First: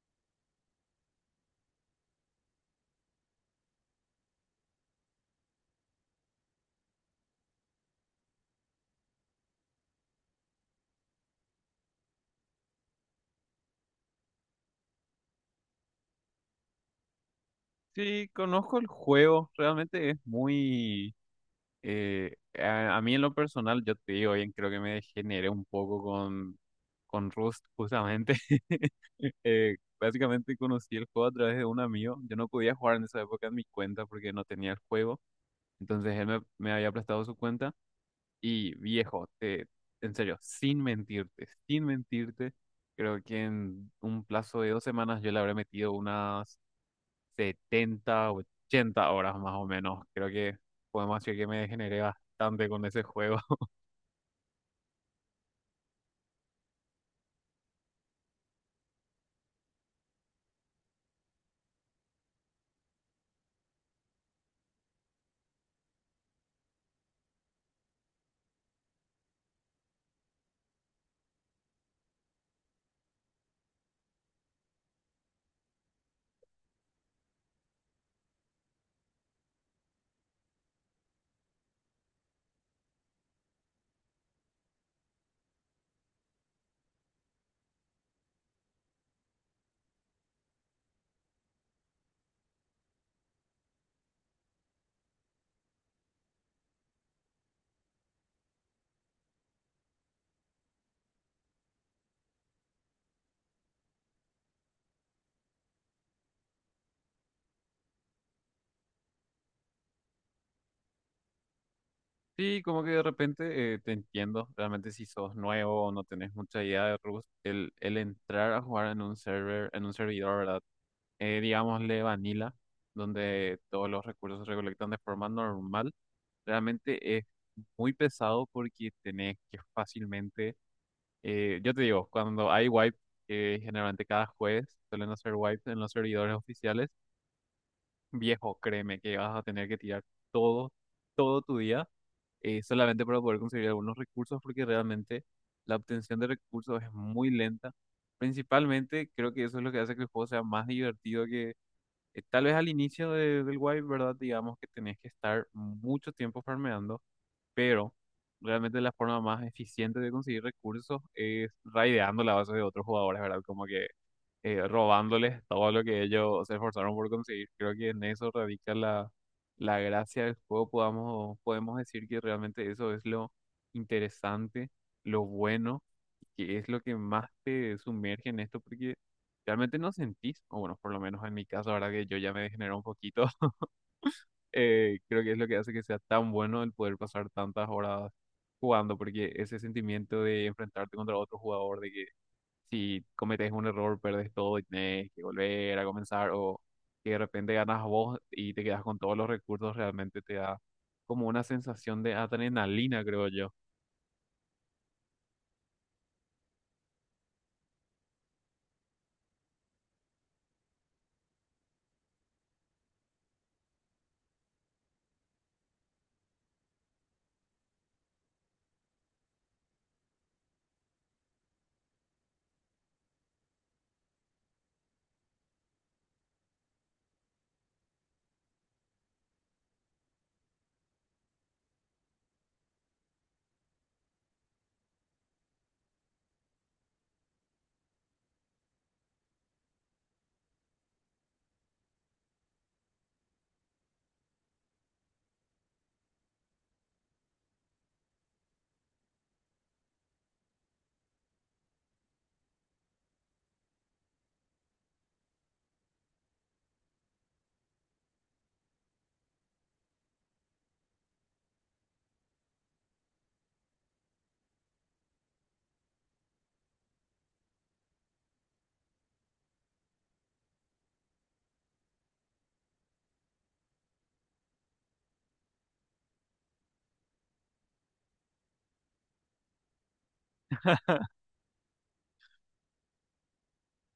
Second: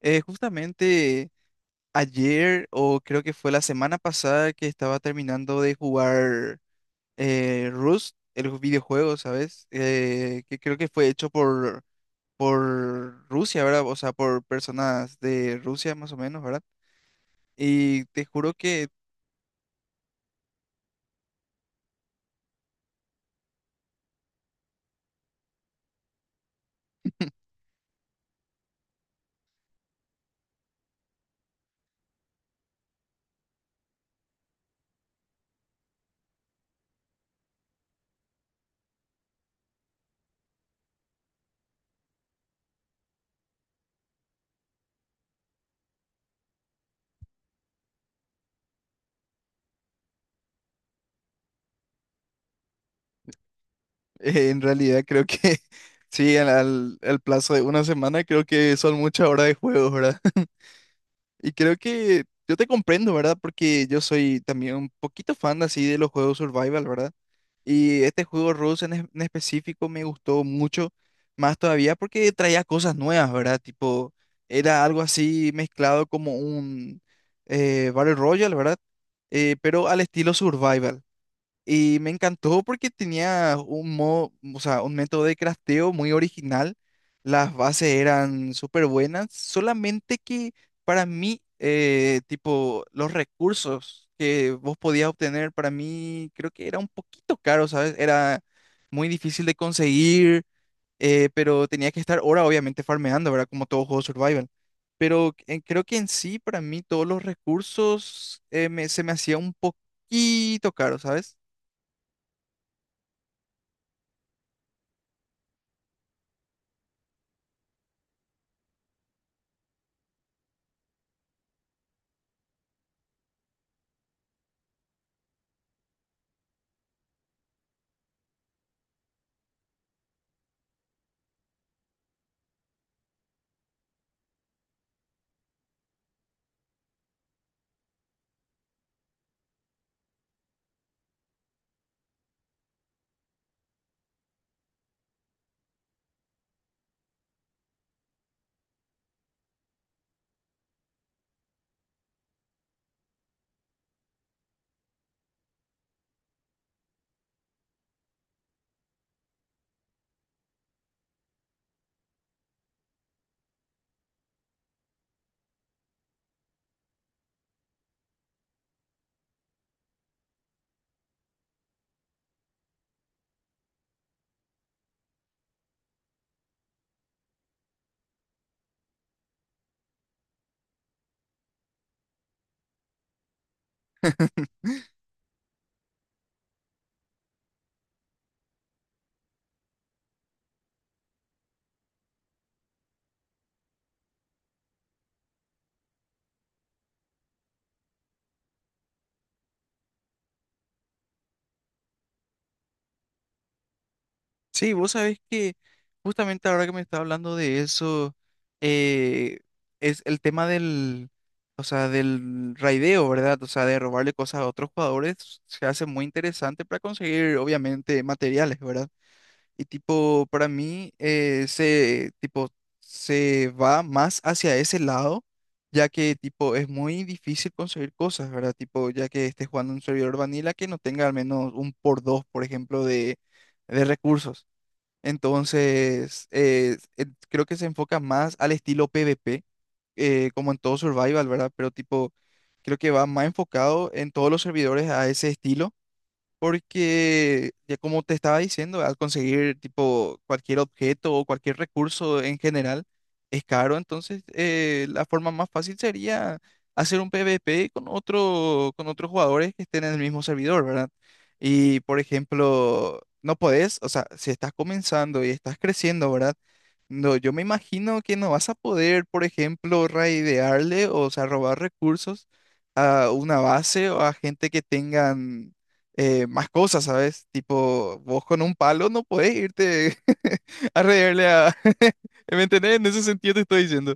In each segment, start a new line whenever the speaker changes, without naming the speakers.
Justamente ayer, o creo que fue la semana pasada, que estaba terminando de jugar Rust, el videojuego, ¿sabes? Que creo que fue hecho por Rusia, ¿verdad? O sea, por personas de Rusia, más o menos, ¿verdad? Y te
Sí,
juro
conozco el
que
juego, realmente es muy. A mí en lo personal, yo te digo, bien, creo que me degeneré un poco con Rust, justamente. Básicamente conocí el juego a través de un amigo. Yo no podía jugar en esa época en mi cuenta porque no tenía el juego. Entonces él me había prestado su cuenta y viejo, en serio, sin mentirte, sin mentirte, creo que en un plazo de 2 semanas yo le habré metido unas 70, 80 horas más o menos. Creo que podemos decir que me degeneré bastante con ese juego.
en realidad creo que sí, al plazo de una semana creo que son muchas horas de juego, ¿verdad? Y creo que yo te comprendo, ¿verdad? Porque yo soy también un poquito fan así de los juegos survival, ¿verdad? Y este juego Rust en específico me gustó mucho, más todavía porque traía cosas nuevas, ¿verdad? Tipo, era algo así mezclado como un Battle Royale, ¿verdad? Pero al estilo survival. Y me encantó porque tenía un modo, o sea, un método de crafteo muy original. Las bases eran súper buenas, solamente que para mí, tipo, los recursos que vos podías obtener, para mí creo que era un poquito caro, ¿sabes? Era muy difícil de conseguir, pero tenía que estar ahora obviamente farmeando, ¿verdad? Como todo juego survival. Pero creo que en sí, para mí, todos los recursos se me hacía un poquito caro, ¿sabes?
Sí, como que de repente te entiendo, realmente si sos nuevo o no tenés mucha idea de Rust, el entrar a jugar en un server, en un servidor, ¿verdad? Digámosle vanilla, donde todos los recursos se recolectan de forma normal, realmente es muy pesado porque tenés que fácilmente. Yo te digo, cuando hay wipe, generalmente cada jueves suelen hacer wipes en los servidores oficiales. Viejo, créeme que vas a tener que tirar todo, todo tu día solamente para poder conseguir algunos recursos porque realmente la obtención de recursos es muy lenta. Principalmente creo que eso es lo que hace que el juego sea más divertido que tal vez al inicio del wipe, ¿verdad? Digamos que tenés que estar mucho tiempo farmeando, pero realmente la forma más eficiente de conseguir recursos es raideando la base de otros jugadores, ¿verdad? Como que robándoles todo lo que ellos se esforzaron por conseguir. Creo que en eso radica la gracia del juego. Podemos decir que realmente eso es lo interesante, lo bueno, que es lo que más te sumerge en esto, porque realmente no sentís, o bueno, por lo menos en mi caso, ahora que yo ya me degeneré un poquito creo que es lo que hace que sea tan bueno el poder pasar tantas horas jugando, porque ese sentimiento de enfrentarte contra otro jugador, de que si cometes un error, perdes todo y tenés que volver a comenzar, o que de repente ganas vos y te quedas con todos los recursos, realmente te da como una sensación de adrenalina, creo yo.
Sí, vos sabés que justamente ahora que me está hablando de eso, eh, es el tema del, o sea, del raideo, ¿verdad? O sea, de robarle cosas a otros jugadores, se hace muy interesante para conseguir, obviamente, materiales, ¿verdad? Y tipo, para mí, se, tipo, se va más hacia ese lado, ya que, tipo, es muy difícil conseguir cosas, ¿verdad? Tipo, ya que estés jugando un servidor vanilla que no tenga al menos un por dos, por ejemplo, de recursos. Entonces, creo que se enfoca más al estilo PvP, como en todo Survival, ¿verdad? Pero tipo, creo que va más enfocado en todos los servidores a ese estilo. Porque, ya como te estaba diciendo, al conseguir tipo cualquier objeto o cualquier recurso en general es caro, entonces la forma más fácil sería hacer un PvP con otro, con otros jugadores que estén en el mismo servidor, ¿verdad? Y por ejemplo, no podés, o sea, si estás comenzando y estás creciendo, ¿verdad? No, yo me imagino que no vas a poder, por ejemplo, raidearle, o sea, robar recursos a una base o a gente que tengan más cosas, ¿sabes? Tipo, vos con un palo no podés irte a reírle a... ¿Me entendés? En ese sentido te estoy diciendo.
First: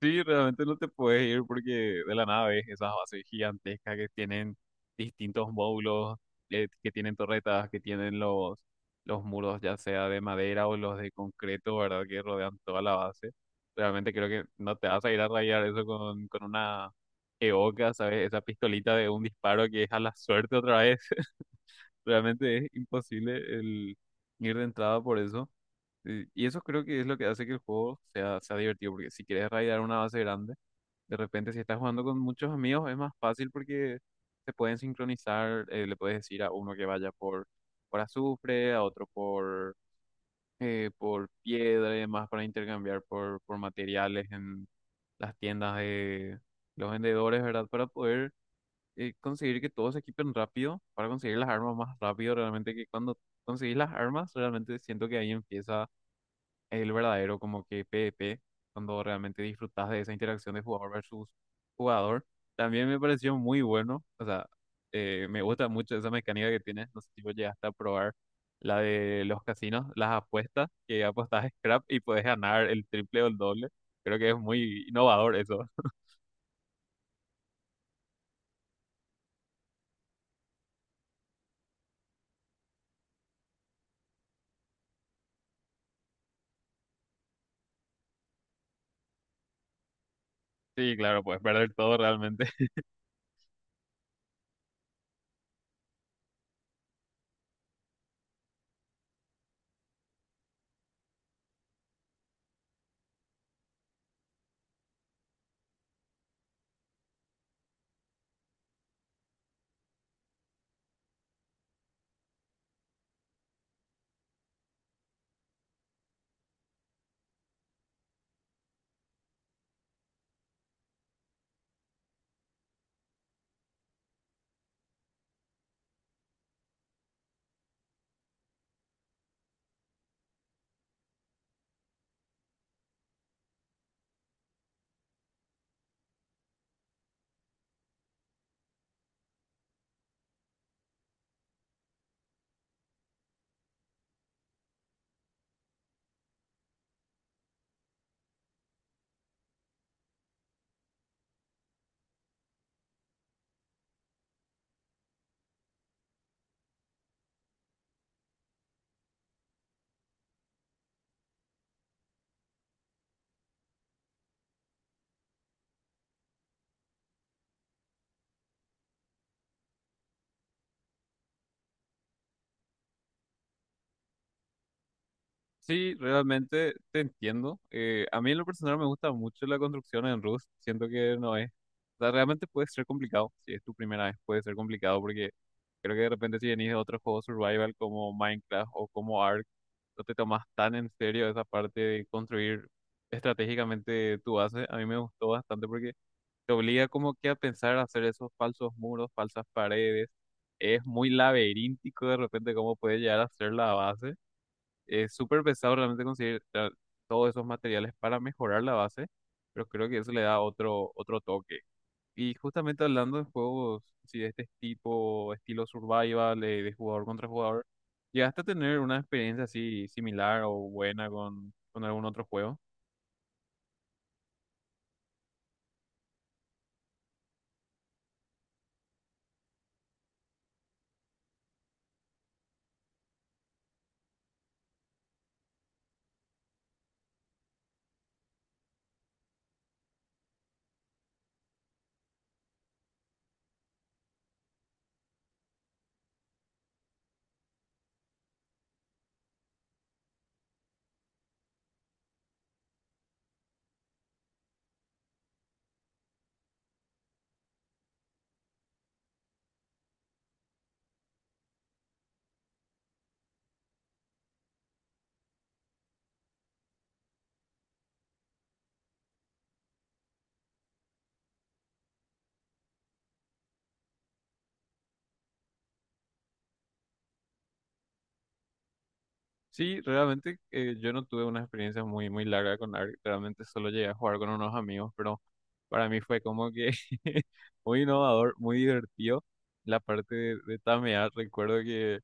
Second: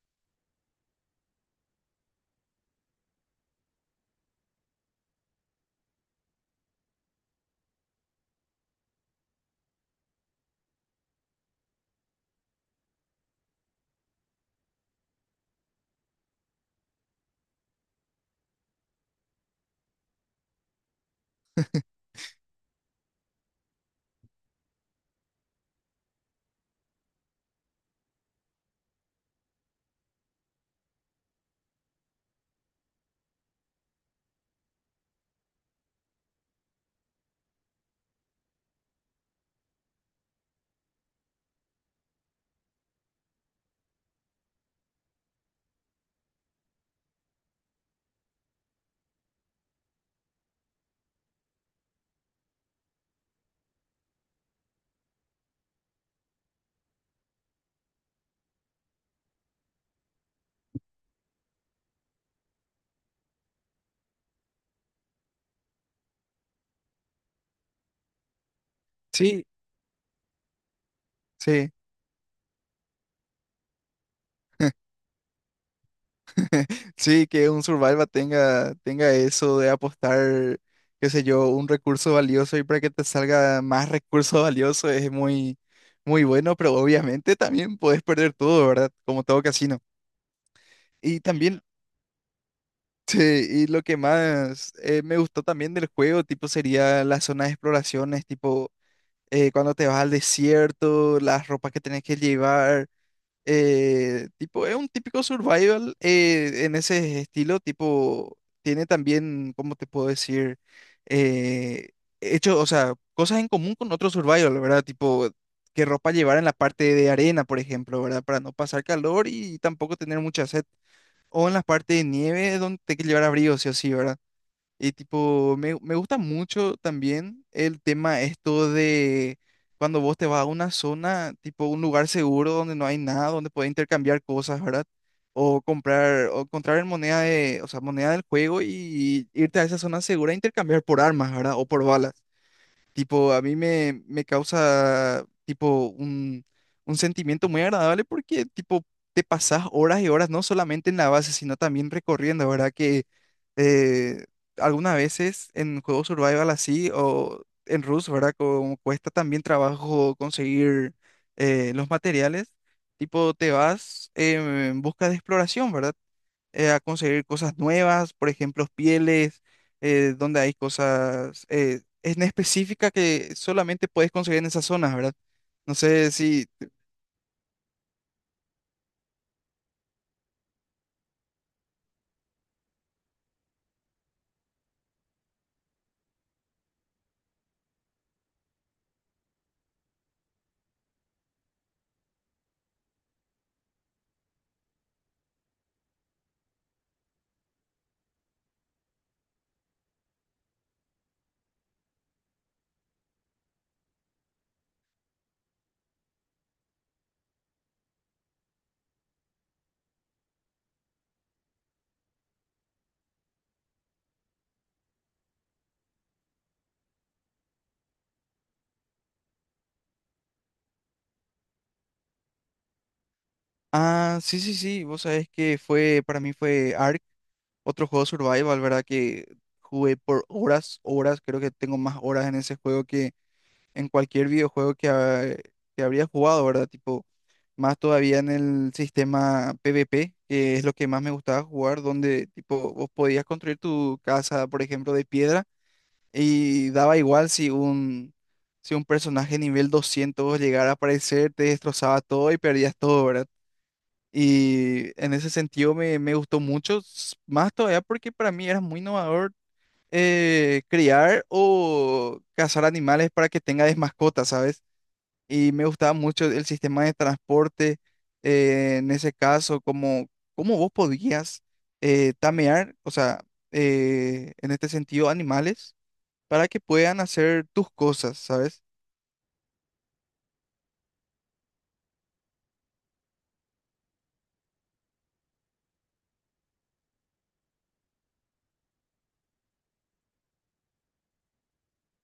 Sí, realmente no te puedes ir porque de la nada ves esas bases gigantescas que tienen distintos módulos, que tienen torretas, que tienen los muros ya sea de madera o los de concreto, ¿verdad? Que rodean toda la base. Realmente creo que no te vas a ir a rayar eso con una EOKA, ¿sabes? Esa pistolita de un disparo que es a la suerte otra vez. Realmente es imposible el ir de entrada por eso. Y eso creo que es lo que hace que el juego sea divertido, porque si quieres raidar una base grande, de repente si estás jugando con muchos amigos es más fácil porque se pueden sincronizar, le puedes decir a uno que vaya por, azufre, a otro por piedra y demás para intercambiar por materiales en las tiendas de los vendedores, ¿verdad? Para poder conseguir que todos se equipen rápido, para conseguir las armas más rápido, realmente que cuando conseguís las armas, realmente siento que ahí empieza el verdadero como que PvP, cuando realmente disfrutas de esa interacción de jugador versus jugador. También me pareció muy bueno, o sea, me gusta mucho esa mecánica que tienes, no sé si vos llegaste a probar la de los
Sí.
casinos, las apuestas, que apostas
Sí,
scrap y puedes ganar el triple o el doble. Creo que es muy innovador eso.
sí, que un survival tenga, tenga eso de apostar, qué sé yo, un recurso valioso y para que te salga más recurso valioso es muy, muy bueno, pero obviamente también puedes perder todo, ¿verdad? Como todo casino.
Sí,
Y
claro, puedes
también,
perder todo realmente.
sí, y lo que más me gustó también del juego, tipo, sería las zonas de exploraciones, tipo... cuando te vas al desierto, las ropas que tenés que llevar. Tipo, es un típico survival en ese estilo, tipo, tiene también, ¿cómo te puedo decir? Eh, Hecho, o sea, cosas en común con otro survival, ¿verdad? Tipo, qué ropa llevar en la parte de arena, por ejemplo, ¿verdad? Para no pasar calor y tampoco tener mucha sed. O en la parte de nieve, donde te que llevar abrigo, sí o sí, ¿verdad? Y tipo, me gusta mucho también el tema esto de cuando vos te vas a una zona, tipo un lugar seguro donde no hay nada, donde puedes intercambiar cosas, ¿verdad? O comprar en moneda de, o sea, moneda del juego y, irte a esa zona segura e intercambiar por armas, ¿verdad? O por balas. Tipo, me causa, tipo, un sentimiento muy agradable porque, tipo, te pasás horas y horas, no solamente en la base, sino también recorriendo, ¿verdad? Que eh, algunas veces en juegos survival así o en Rust, ¿verdad? Como cuesta también trabajo conseguir los materiales, tipo, te vas en busca de exploración, ¿verdad? A conseguir cosas nuevas, por ejemplo, pieles, donde hay cosas en específica que solamente puedes conseguir en esas zonas, ¿verdad? No
Sí,
sé si...
realmente te entiendo. A mí en lo personal me gusta mucho la construcción en Rust. Siento que no es. O sea, realmente puede ser complicado. Si es tu primera vez, puede ser complicado porque creo que de repente si venís de otros juegos survival como Minecraft o como Ark, no te tomas tan en serio esa parte de construir estratégicamente tu base. A mí me gustó bastante porque te obliga como que a pensar a hacer esos falsos muros, falsas paredes. Es muy laberíntico de repente cómo puede llegar a ser la base. Es súper pesado realmente conseguir todos esos materiales para mejorar la base, pero creo que eso le da otro toque. Y justamente hablando de juegos así de este tipo, estilo survival, jugador contra jugador, ¿llegaste a tener una experiencia así similar o buena con algún otro juego?
Ah, sí, sí, sí, vos sabés que fue, para mí fue Ark, otro juego survival, ¿verdad? Que jugué por horas, horas, creo que tengo más horas en ese juego en cualquier videojuego que, que habría jugado, ¿verdad? Tipo, más todavía en el sistema PvP, que es lo que más me gustaba jugar, donde tipo vos podías construir tu casa, por ejemplo, de piedra y daba igual si un si un personaje nivel 200 llegara a aparecer, te destrozaba todo y perdías todo, ¿verdad? Y en ese sentido me gustó mucho, más todavía porque para mí era muy innovador criar o cazar animales para que tengas mascotas, ¿sabes? Y me gustaba mucho el sistema de transporte en ese caso, como cómo vos podías tamear, o sea, en este sentido, animales para que puedan hacer tus cosas, ¿sabes?
Sí, realmente yo no tuve una experiencia muy, muy larga con ARK, realmente solo llegué a jugar con unos amigos, pero para mí fue como que muy innovador, muy divertido. La parte de tamear, recuerdo que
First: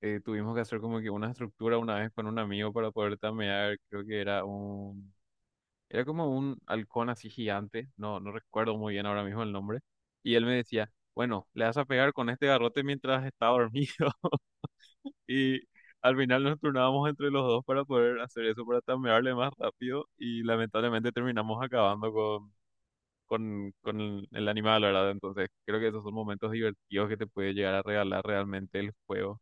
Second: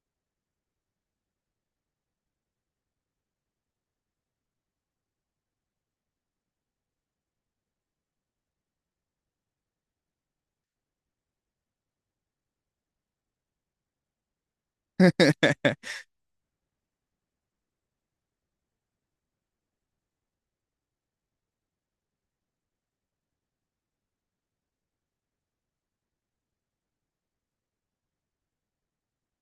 tuvimos que hacer como que una estructura una vez con un amigo para poder tamear, creo que era como un halcón así gigante, no, no recuerdo muy bien ahora mismo el nombre, y él me decía, bueno, le vas a pegar con este garrote mientras está dormido. Y al final nos turnábamos entre los dos para poder hacer eso, para tamearle más rápido. Y lamentablemente terminamos acabando con el animal, ¿verdad? Entonces creo que esos son momentos divertidos que te puede llegar a regalar realmente el juego.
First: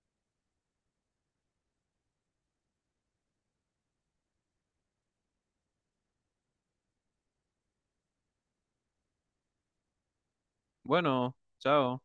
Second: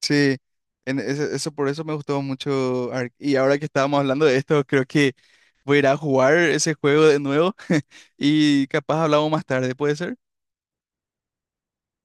Sí, eso, por eso me gustó mucho. Ark. Y ahora que estábamos hablando de esto, creo que voy a ir a jugar ese juego de nuevo y capaz hablamos más tarde, ¿puede ser?
Bueno, chao.